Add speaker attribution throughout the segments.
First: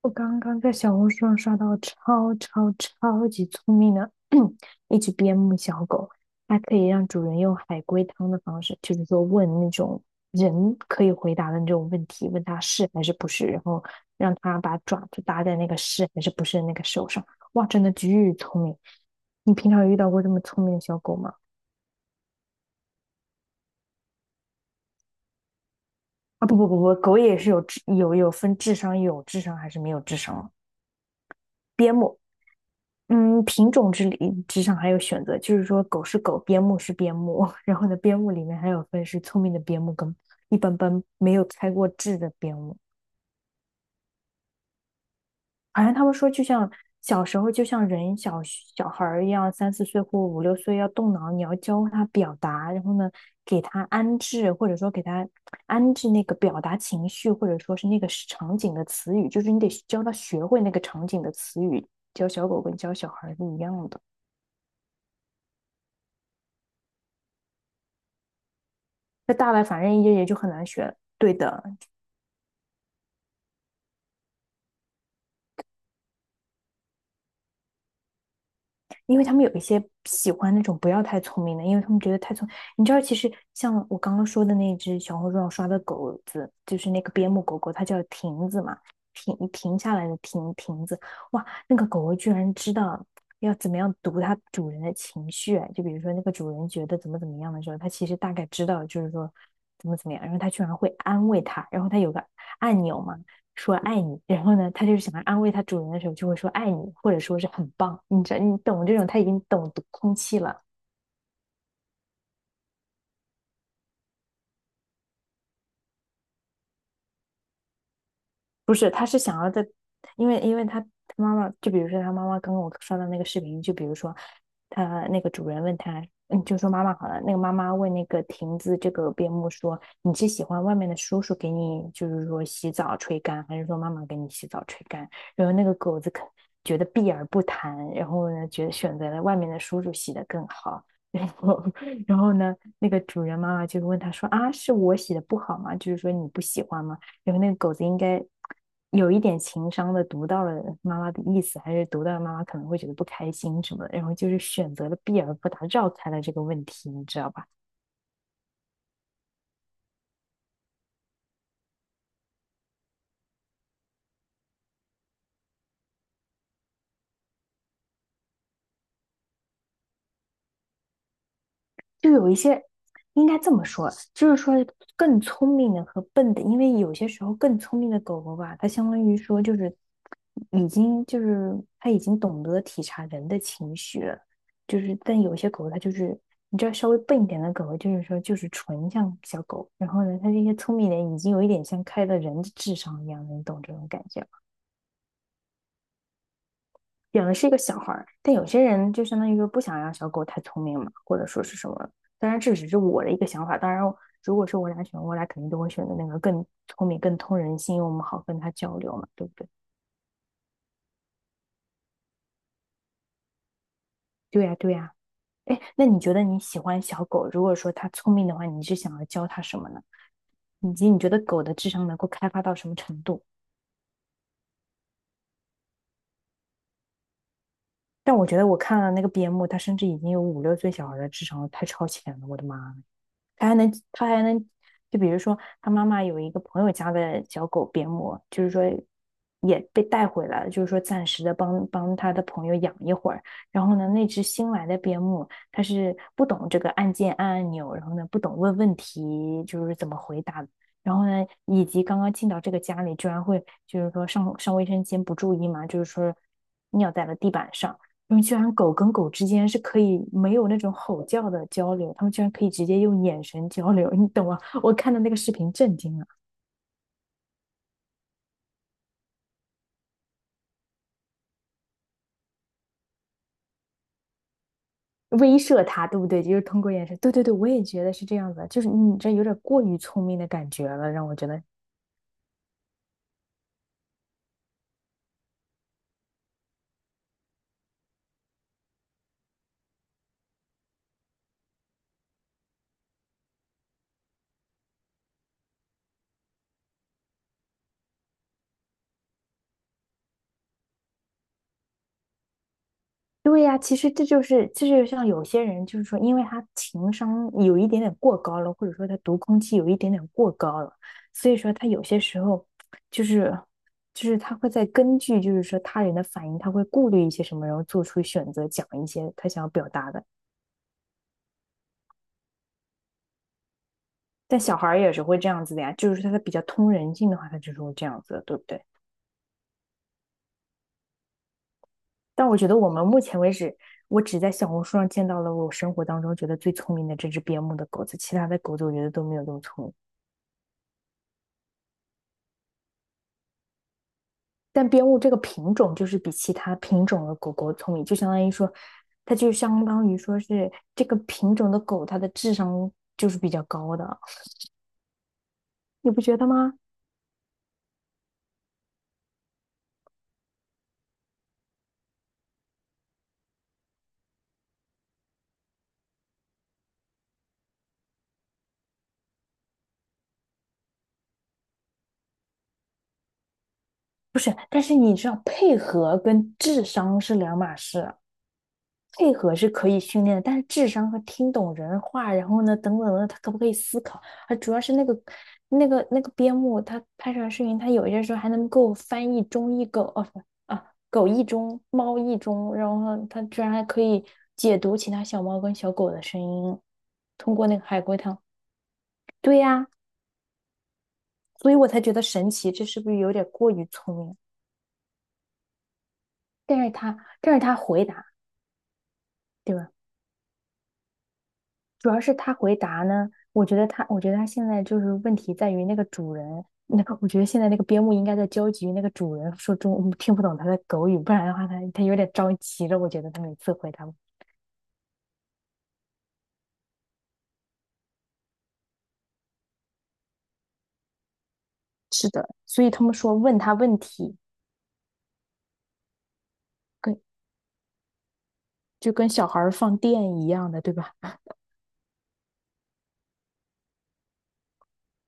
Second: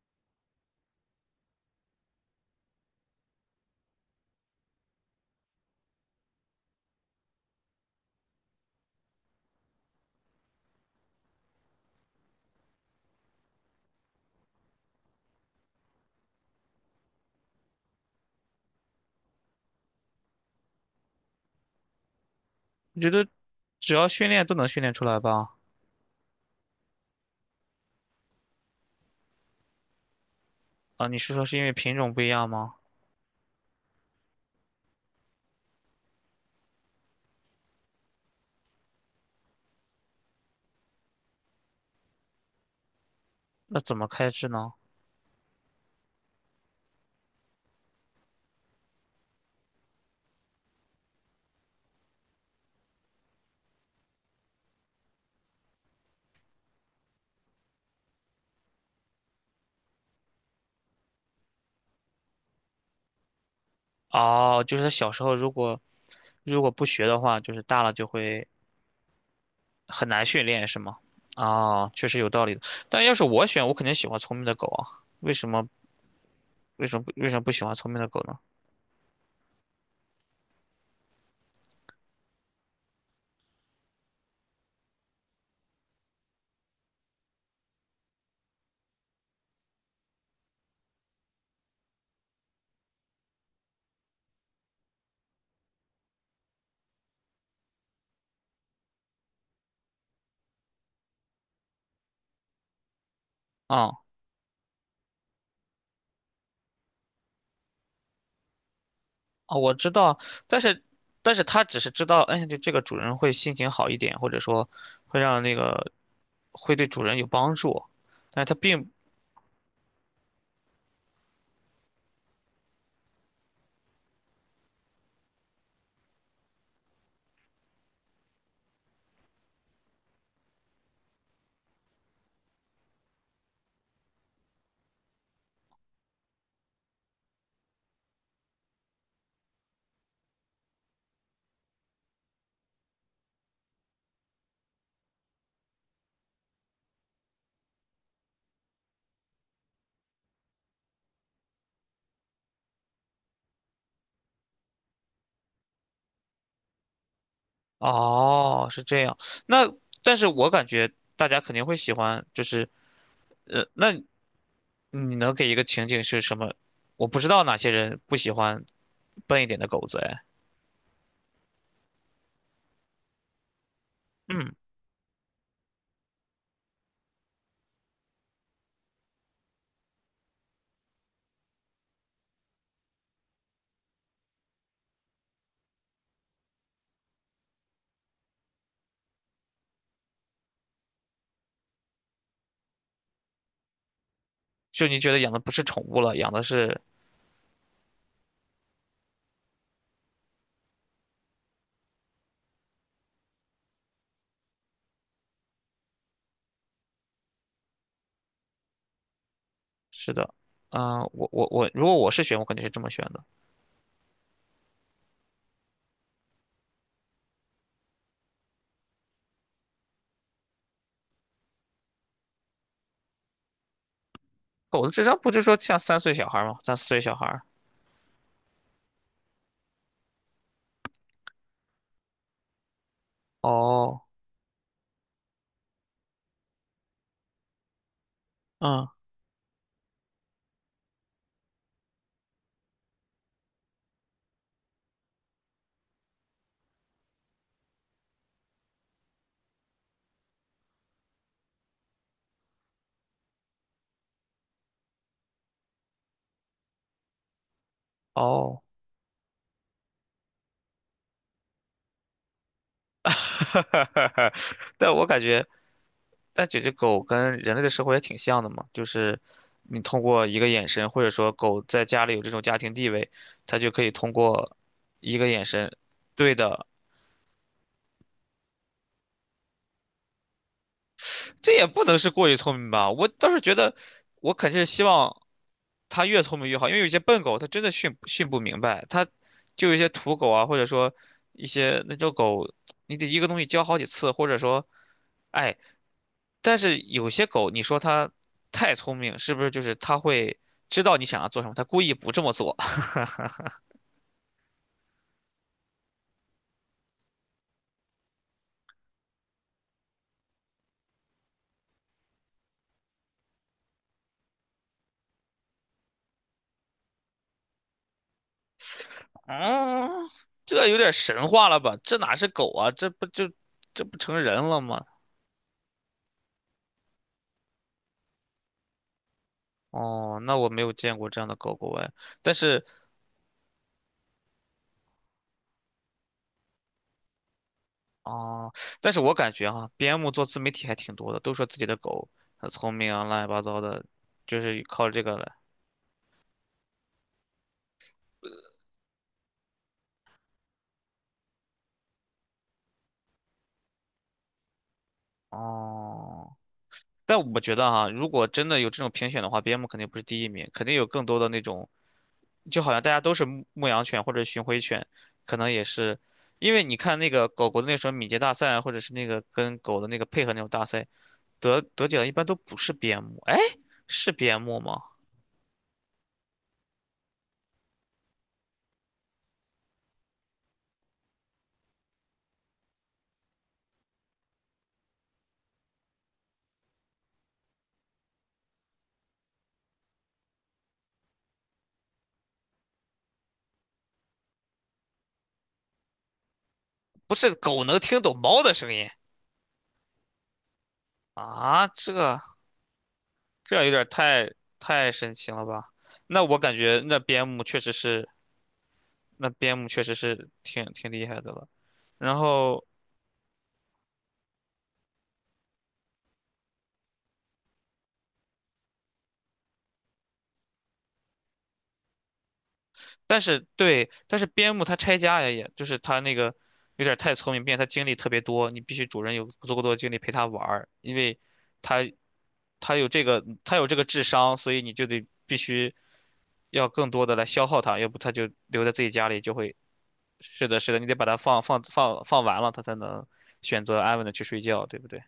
Speaker 1: 我刚刚在小红书上刷到超级聪明的 一只边牧小狗，它可以让主人用海龟汤的方式，就是说问那种人可以回答的那种问题，问他是还是不是，然后让他把爪子搭在那个是还是不是的那个手上。哇，真的巨聪明！你平常有遇到过这么聪明的小狗吗？
Speaker 2: 我觉得只要训练都能训练出来吧？
Speaker 1: 啊，不不不不，狗也是有智商还是没有智商。
Speaker 2: 啊，你是说是因为
Speaker 1: 边
Speaker 2: 品种
Speaker 1: 牧
Speaker 2: 不一样吗？
Speaker 1: 嗯，品种之上还有选择，就是说狗是狗，边牧是边牧，然后呢，边牧里面还有分是聪明的边牧跟一般般没有开过智的边牧。
Speaker 2: 那怎么开智呢？
Speaker 1: 好像他们说，就像小时候，就像人小孩儿一样，三四岁或五六岁要动脑，你要教他表达，然后呢，给他安置，或者说给他安置那个表达情绪，或者说是那个场景的词语，就是你得教他学会那个场景的词语，教小狗跟教小孩儿是一样的。
Speaker 2: 哦，就是它小时候如果不学的话，就是大了就会
Speaker 1: 那大了反正
Speaker 2: 很
Speaker 1: 也
Speaker 2: 难
Speaker 1: 也就
Speaker 2: 训
Speaker 1: 很
Speaker 2: 练，
Speaker 1: 难
Speaker 2: 是吗？
Speaker 1: 学。对的。
Speaker 2: 啊，确实有道理的。但要是我选，我肯定喜欢聪明的狗啊。为什么？为什么不喜欢聪明的狗呢？
Speaker 1: 因为他们有一些喜欢那种不要太聪明的，因为他们觉得太聪明，你知道，其实像我刚刚说的那只小红书上刷的狗子，就是那个边牧狗狗，它叫亭子嘛，停下来的亭子，哇，那个狗狗居然知道要怎么样读它主人的情绪，就比如说那个主人觉得怎么怎么样的时候，它其实大概知道，就是说怎么怎么样，然后它居然会安慰它，然后它有个按钮嘛，说
Speaker 2: 啊
Speaker 1: 爱你，然后呢，它就是想要安慰它主人的时候，就会说爱你，或者说是很棒，你这，你懂这种，它已经
Speaker 2: 啊，
Speaker 1: 懂
Speaker 2: 我
Speaker 1: 读
Speaker 2: 知
Speaker 1: 空
Speaker 2: 道，
Speaker 1: 气
Speaker 2: 但
Speaker 1: 了，
Speaker 2: 是它只是知道，哎，就这个主人会心情好一点，或者说会让那个会对主人有帮助。但是它
Speaker 1: 不是，
Speaker 2: 并
Speaker 1: 它是想要在。因为他妈妈，就比如说他妈妈刚刚我刷到那个视频，就比如说他那个主人问他，就说妈妈好了，那个妈妈问那个亭子这个边牧说，你是喜欢外面的叔叔给你就是说洗澡吹干，还是说妈妈给你洗澡吹干？然后那个狗子可觉得避而不谈，然后呢，觉得选择了外面的叔叔洗的更好。然后，然后呢，那个主人妈妈就问他说：“啊，是我洗的不好吗？就是说你不喜欢吗？”然后那个狗子应该有一点情商的读到了妈妈的意思，还是读到了妈妈可能会觉得不开心什么的，然后就是选择了避而不答，绕开了这个问题，你知道吧？
Speaker 2: 哦，是这样。那但是我感觉大家肯定会喜欢，就是那你能给一个情景是什么？我不知道哪些人不喜欢笨一点的狗子，哎，
Speaker 1: 就有一些应该这么说，就是
Speaker 2: 嗯，
Speaker 1: 说更聪明的和笨的，因为有些时候更聪明的狗狗吧，它相当于说就是已经就是它已经懂得体察人的情绪了，就是但有些狗它就是你知道稍微笨一点的狗狗，就是说就是纯像小狗，然后呢，它这些聪明人已经有一点像开了人的智商一样的，你懂这种感觉？
Speaker 2: 就你觉得养的不是宠物了，养的是
Speaker 1: 养的是一个小孩儿，但有些人就相当于说不想让小狗太聪明嘛，或者说是什么。当然，这只是我的一个想法。当然，如果是我俩选，我俩肯定都会选择那个更聪明、更通人性，因为我们好跟它交流嘛，对不对？
Speaker 2: 是的，嗯、我，如果我是选，我肯定是这么选的。
Speaker 1: 对呀，对呀。哎，那你觉得你喜欢小狗？如果说它聪明的话，你是想要教它什么呢？以及你觉得狗的智商能够开发到什么程度？
Speaker 2: 狗子智商不就说像三岁小孩吗？三四岁小孩儿。
Speaker 1: 但我觉得我看了那个边牧，它甚至已经有五六岁小孩的智商了，太超前了，我的妈！
Speaker 2: 哦，
Speaker 1: 他还能，就比如说他妈妈有一个朋友家的小狗边牧，就是说
Speaker 2: 嗯，
Speaker 1: 也被带回来了，就是说暂时的帮帮他的朋友养一会儿。然后呢，那只新来的边牧，它是不懂这个按按钮，然后呢不懂问问题，就是怎么回答的。然后呢，以及刚刚进到这个家里，居然会就是说上卫生间不注意嘛，就是说尿在了地板上。他们居然
Speaker 2: 哦，
Speaker 1: 狗跟狗之间是可以没有那种吼叫的交流，他们居然可以直接用眼神交流，你懂 吗？我看
Speaker 2: 但
Speaker 1: 到
Speaker 2: 我
Speaker 1: 那个
Speaker 2: 感
Speaker 1: 视
Speaker 2: 觉。
Speaker 1: 频震惊了。
Speaker 2: 但这只狗跟人类的生活也挺像的嘛，就是你通过一个眼神，或者说狗在家里有这种家庭地位，它就可以通过一个
Speaker 1: 威
Speaker 2: 眼
Speaker 1: 慑
Speaker 2: 神，
Speaker 1: 它，对不对？就
Speaker 2: 对
Speaker 1: 是通
Speaker 2: 的，
Speaker 1: 过眼神。对对对，我也觉得是这样子，就是你这有点过于聪明的感觉了，让我觉得。
Speaker 2: 这也不能是过于聪明吧？我倒是觉得，我肯定是希望它越聪明越好，因为有些笨狗它真的训不明白，它就有一些土狗啊，或者说一些那种狗，你得一个东西教好几次，或者说，哎，但是有些狗你说它太聪明，是不是就是它会知道你想要做什么，它故意不这么做？
Speaker 1: 对呀，其实这就是，这就是像有些人，就是说，因为他情商有一点点过高了，或者说他读空气有一点点过高了，所以说他有些时候就是，就是他会在根据就是说他人的反应，他会顾虑一些什么，然后做出选择，讲一些 他想要表
Speaker 2: 嗯，
Speaker 1: 达的。
Speaker 2: 这有点神话了吧？这哪是狗啊？这不就这不成
Speaker 1: 但
Speaker 2: 人
Speaker 1: 小
Speaker 2: 了
Speaker 1: 孩儿
Speaker 2: 吗？
Speaker 1: 也是会这样子的呀，就是说他比较通人性的话，他就是会这样子的对不对？
Speaker 2: 哦，那我没有见过这样的狗狗哎，
Speaker 1: 但
Speaker 2: 但
Speaker 1: 我觉得
Speaker 2: 是
Speaker 1: 我们目前为止，我只在小红书上见到了我生活当中觉得最聪明的这只边牧的狗子，其他的
Speaker 2: 哦，
Speaker 1: 狗子我觉得
Speaker 2: 但是
Speaker 1: 都
Speaker 2: 我
Speaker 1: 没有
Speaker 2: 感
Speaker 1: 那么
Speaker 2: 觉
Speaker 1: 聪
Speaker 2: 哈、
Speaker 1: 明。
Speaker 2: 边牧做自媒体还挺多的，都说自己的狗很聪明啊，乱七八糟的，就是
Speaker 1: 但边
Speaker 2: 靠
Speaker 1: 牧
Speaker 2: 这
Speaker 1: 这
Speaker 2: 个
Speaker 1: 个
Speaker 2: 来。
Speaker 1: 品种就是比其他品种的狗狗聪明，就相当于说，它就相当于说是这个品种的狗，它的智商就是比较高的，你不觉得
Speaker 2: 哦，
Speaker 1: 吗？
Speaker 2: 但我觉得哈、如果真的有这种评选的话，边牧肯定不是第一名，肯定有更多的那种，就好像大家都是牧羊犬或者巡回犬，可能也是，因为你看那个狗狗的那时什么敏捷大赛啊或者是那个跟狗的那个配合那种大赛，得奖的一般都不是边牧，哎，是
Speaker 1: 不是，
Speaker 2: 边牧
Speaker 1: 但是
Speaker 2: 吗？
Speaker 1: 你知道配合跟智商是两码事啊。配合是可以训练的，但是智商和听懂人话，然后呢，等等的，他可不可以思考？啊，主要是那个边牧，它拍出来视频，它有一些时候还能够翻译中译狗，哦不啊，狗译中，猫译中，然后它居然还可以解读其他小猫跟小狗的声音，
Speaker 2: 不是
Speaker 1: 通过那
Speaker 2: 狗
Speaker 1: 个
Speaker 2: 能
Speaker 1: 海龟
Speaker 2: 听懂
Speaker 1: 汤。
Speaker 2: 猫的声音
Speaker 1: 对呀，所以
Speaker 2: 啊？
Speaker 1: 我才觉得
Speaker 2: 这
Speaker 1: 神奇，这是不是有点过
Speaker 2: 这样
Speaker 1: 于
Speaker 2: 有点
Speaker 1: 聪明？
Speaker 2: 太太神奇了吧？那我感
Speaker 1: 但是
Speaker 2: 觉
Speaker 1: 他，
Speaker 2: 那边
Speaker 1: 但是
Speaker 2: 牧
Speaker 1: 他
Speaker 2: 确实
Speaker 1: 回答，
Speaker 2: 是，那
Speaker 1: 对
Speaker 2: 边牧
Speaker 1: 吧？
Speaker 2: 确实是挺挺厉害的了。
Speaker 1: 主要是
Speaker 2: 然
Speaker 1: 他回
Speaker 2: 后，
Speaker 1: 答呢，我觉得他现在就是问题在于那个主人，那个我觉得现在那个边牧应该在焦急于那个主人说中文，听不懂他的狗语，不然的话他有点着急了。我觉得
Speaker 2: 但
Speaker 1: 他每
Speaker 2: 是
Speaker 1: 次回答
Speaker 2: 对，
Speaker 1: 我。
Speaker 2: 但是边牧它拆家呀，也就是它那个有点太聪明，并且它精力特别多，你必须主人有足够多的精力陪它玩儿，因为它
Speaker 1: 是的，所以他们说问他
Speaker 2: 它有这
Speaker 1: 问
Speaker 2: 个智
Speaker 1: 题，
Speaker 2: 商，所以你就得必须要更
Speaker 1: 跟
Speaker 2: 多的来消耗它，要不它就留在自己
Speaker 1: 就
Speaker 2: 家
Speaker 1: 跟
Speaker 2: 里
Speaker 1: 小
Speaker 2: 就
Speaker 1: 孩儿
Speaker 2: 会
Speaker 1: 放电一
Speaker 2: 是
Speaker 1: 样
Speaker 2: 的，
Speaker 1: 的，
Speaker 2: 是
Speaker 1: 对
Speaker 2: 的，你
Speaker 1: 吧？
Speaker 2: 得把它放放完了，它才能选择安稳的去睡觉，对不对？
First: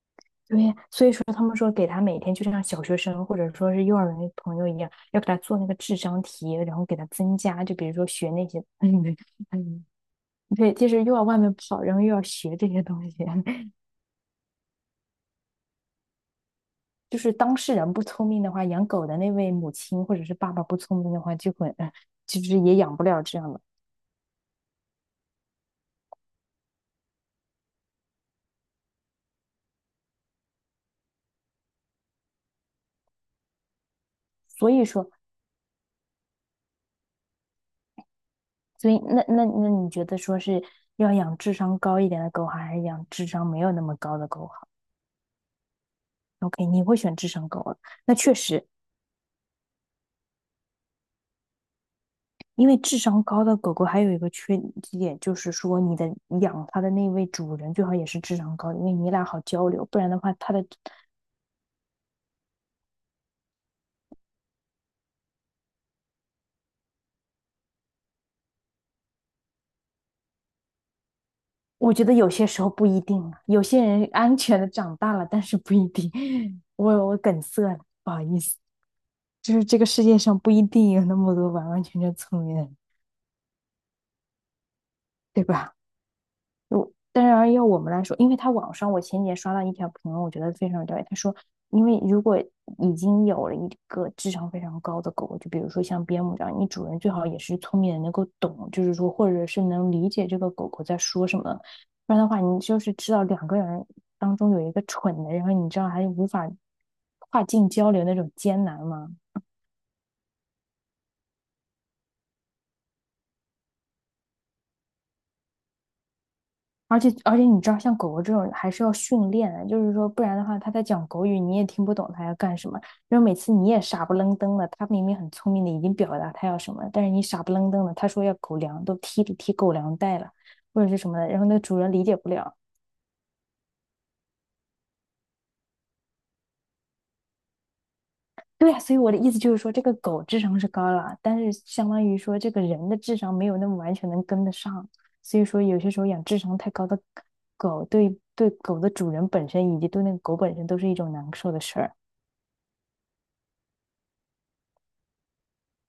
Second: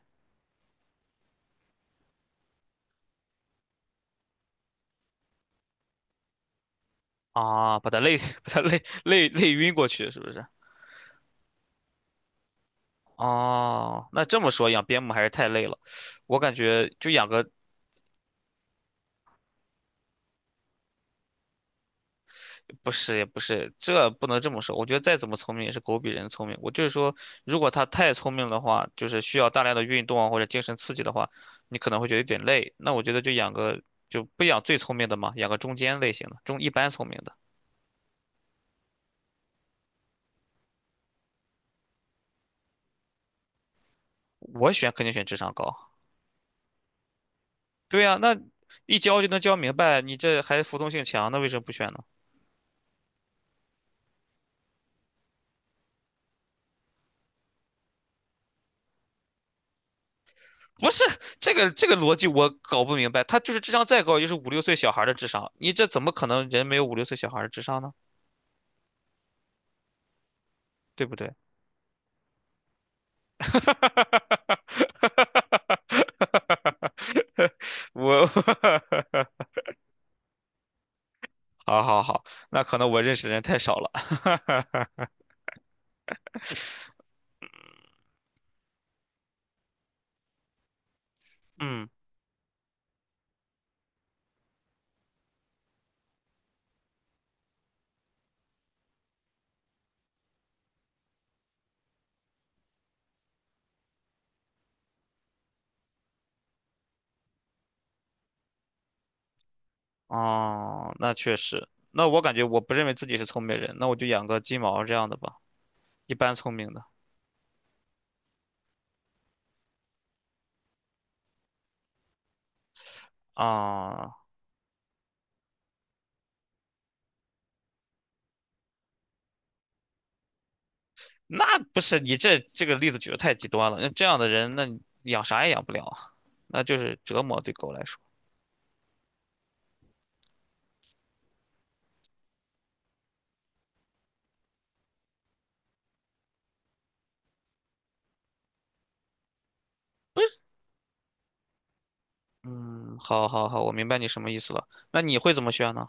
Speaker 1: 对，所以说他们说给他每天就像小学生或者说是幼儿园的朋友一样，要给他做那个智商题，然后给他增加，就
Speaker 2: 啊，
Speaker 1: 比
Speaker 2: 把
Speaker 1: 如
Speaker 2: 它
Speaker 1: 说
Speaker 2: 累，
Speaker 1: 学 那
Speaker 2: 把它
Speaker 1: 些，
Speaker 2: 累 累累晕
Speaker 1: 嗯
Speaker 2: 过去，是不是？
Speaker 1: 对，就是又要外面跑，然后又要学这些东西。
Speaker 2: 哦，那这么说养边牧还是太累了，我感觉就
Speaker 1: 就
Speaker 2: 养
Speaker 1: 是
Speaker 2: 个
Speaker 1: 当事人不聪明的话，养狗的那位母亲或者是爸爸不聪明的话，就会，其实也
Speaker 2: 不
Speaker 1: 养不
Speaker 2: 是
Speaker 1: 了
Speaker 2: 也
Speaker 1: 这
Speaker 2: 不
Speaker 1: 样的。
Speaker 2: 是，这不能这么说。我觉得再怎么聪明也是狗比人聪明。我就是说，如果它太聪明的话，就是需要大量的运动啊或者精神刺激的话，你可能会觉得有点累。那我觉得就养个就不养
Speaker 1: 所
Speaker 2: 最
Speaker 1: 以
Speaker 2: 聪明
Speaker 1: 说，
Speaker 2: 的嘛，养个中间类型的，中一般聪明的。
Speaker 1: 所以那那那你觉得说是要养智商高一点的狗好，还是养智商没有那么高的狗好
Speaker 2: 我选肯定选智商高。
Speaker 1: ？OK，你会选智商高的。
Speaker 2: 对
Speaker 1: 那
Speaker 2: 呀，
Speaker 1: 确
Speaker 2: 那
Speaker 1: 实，
Speaker 2: 一教就能教明白，你这还服从性强，那为什么不选呢？
Speaker 1: 因为智商高的狗狗还有一个缺点，就是说你的养它的那位主人最好也是智商高的，因为你俩好交流，不然的话，它的。
Speaker 2: 不是这个逻辑我搞不明白，他就是智商再高，就是五六岁小孩儿的智商，你这怎么可能人没有五六岁小孩儿的智商呢？对不对？
Speaker 1: 我觉得有些时候不一定啊，有些人安全的长大了，但是不一定。我梗塞了，不好
Speaker 2: 我
Speaker 1: 意思，就是这个世界上不一定有那么多完
Speaker 2: 好
Speaker 1: 完全
Speaker 2: 好
Speaker 1: 全
Speaker 2: 好，
Speaker 1: 聪明的
Speaker 2: 那
Speaker 1: 人，
Speaker 2: 可能我认识的人太少了。
Speaker 1: 对吧？当然要我们来说，因为他网上我前几天刷到一条评论，我觉得非常对。他说，因
Speaker 2: 嗯，
Speaker 1: 为如果已经有了一个智商非常高的狗，就比如说像边牧这样，你主人最好也是聪明的，能够懂，就是说或者是能理解这个狗狗在说什么。不然的话，你就是知道两个人当中有一个蠢的，然后你知道还无法跨境交流那种艰难吗？
Speaker 2: 哦，那确实，那我感觉我不认为自己是聪明人，那我就养个金毛这样的吧，一般聪明的
Speaker 1: 而且你知道，像狗狗这种还是要训练的就是说，不然的话，它在讲狗语，你也听不懂它要干什么。然后每次你也傻不
Speaker 2: 啊。
Speaker 1: 愣登的，它明明很聪明的，已经表达它要什么了但是你傻不愣登的，它说要狗粮，都踢踢狗粮袋了，或者是什么的，然后那
Speaker 2: 那
Speaker 1: 个主
Speaker 2: 不
Speaker 1: 人
Speaker 2: 是
Speaker 1: 理解
Speaker 2: 你
Speaker 1: 不
Speaker 2: 这
Speaker 1: 了。
Speaker 2: 这个例子举的太极端了。那这样的人，那你养啥也养不了啊，那就是折磨对狗来说。
Speaker 1: 对呀，所以我的意思就是说，这个狗智商是高了，但是相当于说这个人的智商没有那么完全能跟得上，所以说有些时候养智商太高的狗，对狗的主人本身以及对那个狗本身都是一种难受的事儿。
Speaker 2: 嗯，好好好，我明白你什么意思了。那你会怎么选呢？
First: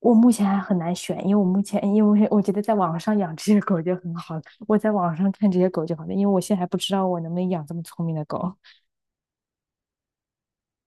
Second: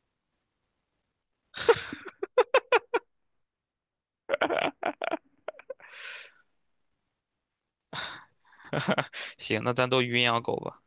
Speaker 1: 我目前还很难选，因为我目前，因为我觉得在网上养这些狗就很好了。我在网上看这些狗就好了，因为我现在还不知道我能不能养这么聪明的狗。
Speaker 2: 行，那咱都云养狗吧。